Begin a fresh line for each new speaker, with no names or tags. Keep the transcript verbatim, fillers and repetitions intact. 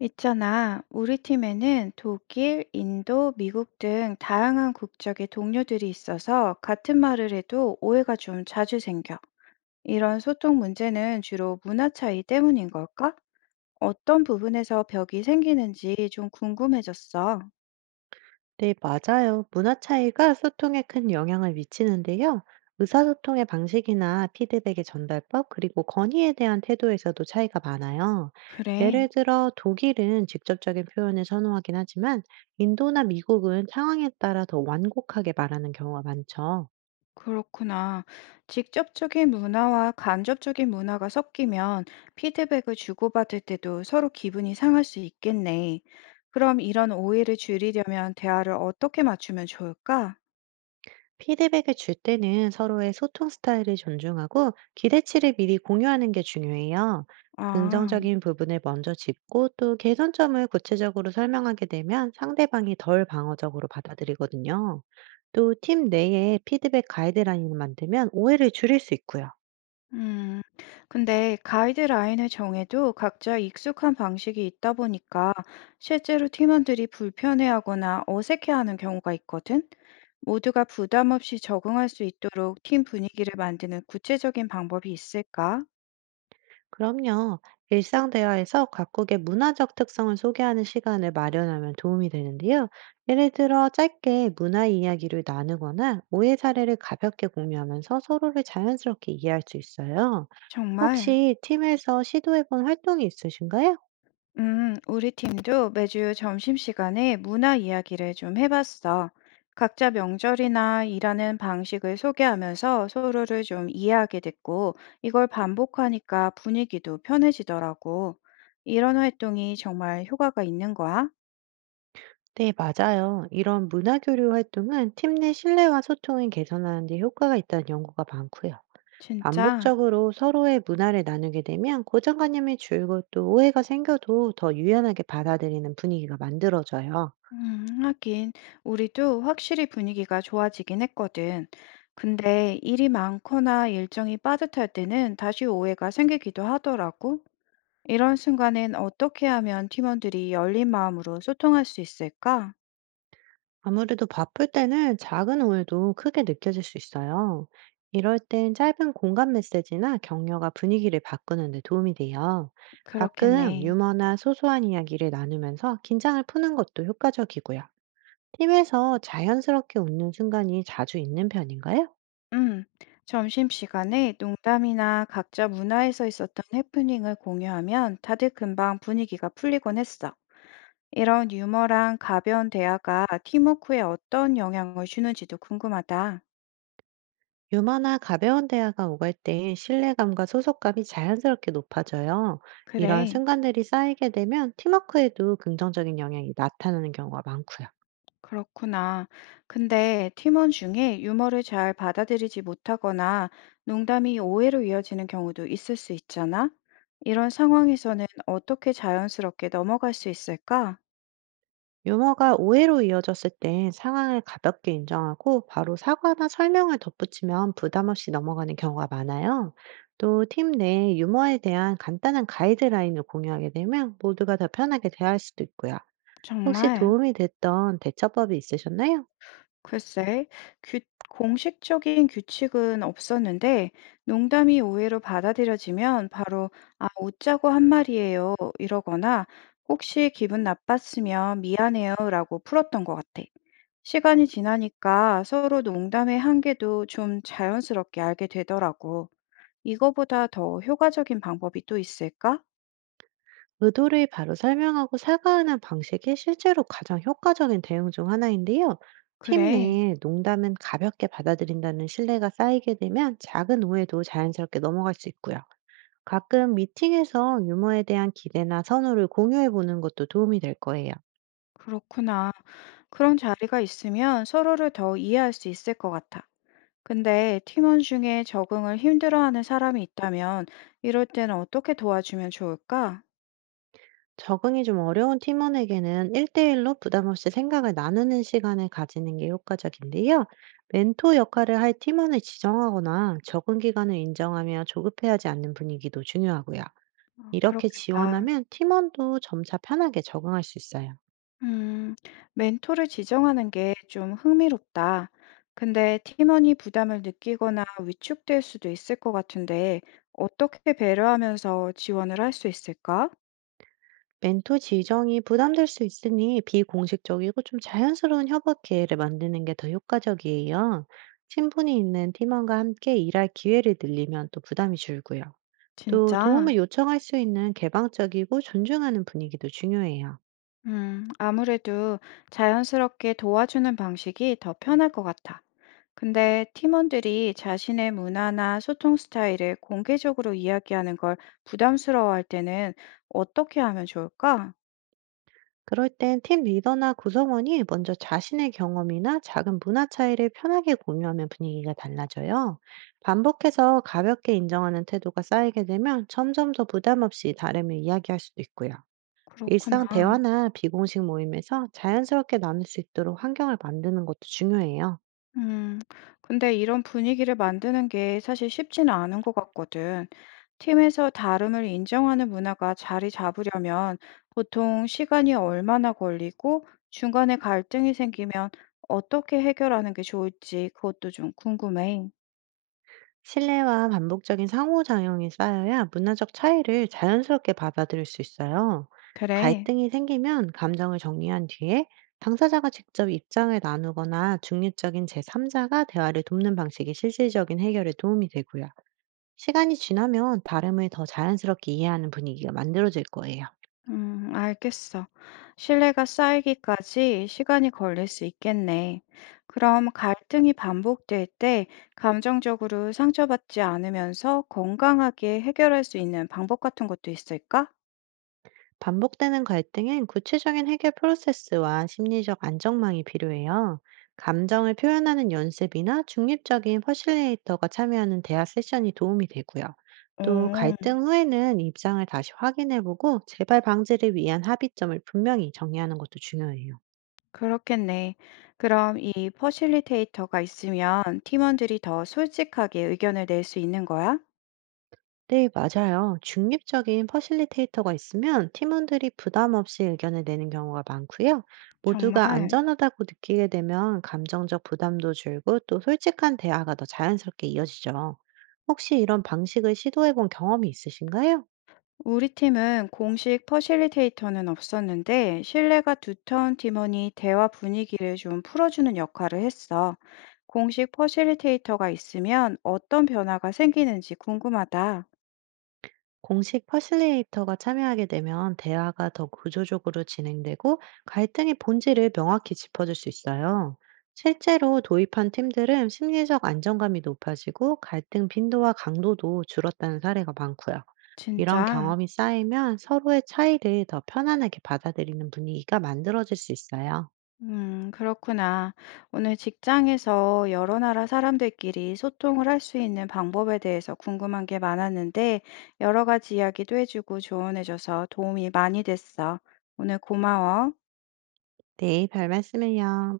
있잖아, 우리 팀에는 독일, 인도, 미국 등 다양한 국적의 동료들이 있어서 같은 말을 해도 오해가 좀 자주 생겨. 이런 소통 문제는 주로 문화 차이 때문인 걸까? 어떤 부분에서 벽이 생기는지 좀 궁금해졌어.
네, 맞아요. 문화 차이가 소통에 큰 영향을 미치는데요. 의사소통의 방식이나 피드백의 전달법, 그리고 건의에 대한 태도에서도 차이가 많아요.
그래.
예를 들어, 독일은 직접적인 표현을 선호하긴 하지만, 인도나 미국은 상황에 따라 더 완곡하게 말하는 경우가 많죠.
그렇구나. 직접적인 문화와 간접적인 문화가 섞이면 피드백을 주고받을 때도 서로 기분이 상할 수 있겠네. 그럼 이런 오해를 줄이려면 대화를 어떻게 맞추면 좋을까?
피드백을 줄 때는 서로의 소통 스타일을 존중하고 기대치를 미리 공유하는 게 중요해요.
아,
긍정적인 부분을 먼저 짚고 또 개선점을 구체적으로 설명하게 되면 상대방이 덜 방어적으로 받아들이거든요. 또 팀 내에 피드백 가이드라인을 만들면 오해를 줄일 수 있고요.
음. 근데 가이드라인을 정해도 각자 익숙한 방식이 있다 보니까 실제로 팀원들이 불편해하거나 어색해하는 경우가 있거든. 모두가 부담 없이 적응할 수 있도록 팀 분위기를 만드는 구체적인 방법이 있을까?
그럼요. 일상 대화에서 각국의 문화적 특성을 소개하는 시간을 마련하면 도움이 되는데요. 예를 들어 짧게 문화 이야기를 나누거나 오해 사례를 가볍게 공유하면서 서로를 자연스럽게 이해할 수 있어요.
정말?
혹시 팀에서 시도해본 활동이 있으신가요?
음, 우리 팀도 매주 점심시간에 문화 이야기를 좀 해봤어. 각자 명절이나 일하는 방식을 소개하면서 서로를 좀 이해하게 됐고, 이걸 반복하니까 분위기도 편해지더라고. 이런 활동이 정말 효과가 있는 거야?
네, 맞아요. 이런 문화 교류 활동은 팀 내 신뢰와 소통을 개선하는 데 효과가 있다는 연구가 많고요.
진짜?
반복적으로 서로의 문화를 나누게 되면 고정관념이 줄고 또 오해가 생겨도 더 유연하게 받아들이는 분위기가 만들어져요.
음, 하긴, 우리도 확실히 분위기가 좋아지긴 했거든. 근데 일이 많거나 일정이 빠듯할 때는 다시 오해가 생기기도 하더라고. 이런 순간엔 어떻게 하면 팀원들이 열린 마음으로 소통할 수 있을까?
아무래도 바쁠 때는 작은 오해도 크게 느껴질 수 있어요. 이럴 땐 짧은 공감 메시지나 격려가 분위기를 바꾸는 데 도움이 돼요. 가끔
그렇겠네.
유머나 소소한 이야기를 나누면서 긴장을 푸는 것도 효과적이고요. 팀에서 자연스럽게 웃는 순간이 자주 있는 편인가요?
음, 점심시간에 농담이나 각자 문화에서 있었던 해프닝을 공유하면 다들 금방 분위기가 풀리곤 했어. 이런 유머랑 가벼운 대화가 팀워크에 어떤 영향을 주는지도 궁금하다.
유머나 가벼운 대화가 오갈 때 신뢰감과 소속감이 자연스럽게 높아져요. 이런
그래.
순간들이 쌓이게 되면 팀워크에도 긍정적인 영향이 나타나는 경우가 많고요.
그렇구나. 근데 팀원 중에 유머를 잘 받아들이지 못하거나 농담이 오해로 이어지는 경우도 있을 수 있잖아. 이런 상황에서는 어떻게 자연스럽게 넘어갈 수 있을까?
유머가 오해로 이어졌을 때 상황을 가볍게 인정하고 바로 사과나 설명을 덧붙이면 부담 없이 넘어가는 경우가 많아요. 또 팀 내 유머에 대한 간단한 가이드라인을 공유하게 되면 모두가 더 편하게 대화할 수도 있고요. 혹시
정말,
도움이 됐던 대처법이 있으셨나요?
글쎄, 규- 공식적인 규칙은 없었는데 농담이 오해로 받아들여지면 바로 아, 웃자고 한 말이에요. 이러거나 혹시 기분 나빴으면 미안해요라고 풀었던 것 같아. 시간이 지나니까 서로 농담의 한계도 좀 자연스럽게 알게 되더라고. 이거보다 더 효과적인 방법이 또 있을까?
의도를 바로 설명하고 사과하는 방식이 실제로 가장 효과적인 대응 중 하나인데요. 팀
그래,
내에 농담은 가볍게 받아들인다는 신뢰가 쌓이게 되면 작은 오해도 자연스럽게 넘어갈 수 있고요. 가끔 미팅에서 유머에 대한 기대나 선호를 공유해 보는 것도 도움이 될 거예요.
그렇구나. 그런 자리가 있으면 서로를 더 이해할 수 있을 것 같아. 근데 팀원 중에 적응을 힘들어하는 사람이 있다면 이럴 때는 어떻게 도와주면 좋을까?
적응이 좀 어려운 팀원에게는 일 대일로 부담 없이 생각을 나누는 시간을 가지는 게 효과적인데요. 멘토 역할을 할 팀원을 지정하거나 적응 기간을 인정하며 조급해하지 않는 분위기도 중요하고요.
아,
이렇게
그렇겠다.
지원하면 팀원도 점차 편하게 적응할 수 있어요.
음, 멘토를 지정하는 게 좀 흥미롭다. 근데 팀원이 부담을 느끼거나 위축될 수도 있을 것 같은데, 어떻게 배려하면서 지원을 할 수 있을까?
멘토 지정이 부담될 수 있으니 비공식적이고 좀 자연스러운 협업 기회를 만드는 게 더 효과적이에요. 친분이 있는 팀원과 함께 일할 기회를 늘리면 또 부담이 줄고요. 또
진짜?
도움을 요청할 수 있는 개방적이고 존중하는 분위기도 중요해요.
음, 아무래도 자연스럽게 도와주는 방식이 더 편할 것 같아. 근데 팀원들이 자신의 문화나 소통 스타일을 공개적으로 이야기하는 걸 부담스러워할 때는 어떻게 하면 좋을까?
그럴 땐 팀 리더나 구성원이 먼저 자신의 경험이나 작은 문화 차이를 편하게 공유하면 분위기가 달라져요. 반복해서 가볍게 인정하는 태도가 쌓이게 되면 점점 더 부담 없이 다름을 이야기할 수도 있고요. 일상
그렇구나.
대화나 비공식 모임에서 자연스럽게 나눌 수 있도록 환경을 만드는 것도 중요해요.
음, 근데 이런 분위기를 만드는 게 사실 쉽지는 않은 것 같거든. 팀에서 다름을 인정하는 문화가 자리 잡으려면 보통 시간이 얼마나 걸리고 중간에 갈등이 생기면 어떻게 해결하는 게 좋을지 그것도 좀 궁금해.
신뢰와 반복적인 상호작용이 쌓여야 문화적 차이를 자연스럽게 받아들일 수 있어요.
그래.
갈등이 생기면 감정을 정리한 뒤에 당사자가 직접 입장을 나누거나 중립적인 제삼자가 대화를 돕는 방식이 실질적인 해결에 도움이 되고요. 시간이 지나면 다름을 더 자연스럽게 이해하는 분위기가 만들어질 거예요.
음, 알겠어. 신뢰가 쌓이기까지 시간이 걸릴 수 있겠네. 그럼 갈등이 반복될 때 감정적으로 상처받지 않으면서 건강하게 해결할 수 있는 방법 같은 것도 있을까?
반복되는 갈등엔 구체적인 해결 프로세스와 심리적 안정망이 필요해요. 감정을 표현하는 연습이나 중립적인 퍼실리에이터가 참여하는 대화 세션이 도움이 되고요. 또
오,
갈등 후에는 입장을 다시 확인해보고 재발 방지를 위한 합의점을 분명히 정리하는 것도 중요해요.
그렇겠네. 그럼 이 퍼실리테이터가 있으면 팀원들이 더 솔직하게 의견을 낼 수 있는 거야?
네, 맞아요. 중립적인 퍼실리테이터가 있으면 팀원들이 부담 없이 의견을 내는 경우가 많고요. 모두가
정말.
안전하다고 느끼게 되면 감정적 부담도 줄고 또 솔직한 대화가 더 자연스럽게 이어지죠. 혹시 이런 방식을 시도해 본 경험이 있으신가요?
우리 팀은 공식 퍼실리테이터는 없었는데 신뢰가 두터운 팀원이 대화 분위기를 좀 풀어주는 역할을 했어. 공식 퍼실리테이터가 있으면 어떤 변화가 생기는지 궁금하다.
공식 퍼실리에이터가 참여하게 되면 대화가 더 구조적으로 진행되고 갈등의 본질을 명확히 짚어줄 수 있어요. 실제로 도입한 팀들은 심리적 안정감이 높아지고 갈등 빈도와 강도도 줄었다는 사례가 많고요. 이런
진짜?
경험이 쌓이면 서로의 차이를 더 편안하게 받아들이는 분위기가 만들어질 수 있어요.
음, 그렇구나. 오늘 직장에서 여러 나라 사람들끼리 소통을 할 수 있는 방법에 대해서 궁금한 게 많았는데 여러 가지 이야기도 해주고 조언해줘서 도움이 많이 됐어. 오늘 고마워.
네, 별 말씀을요.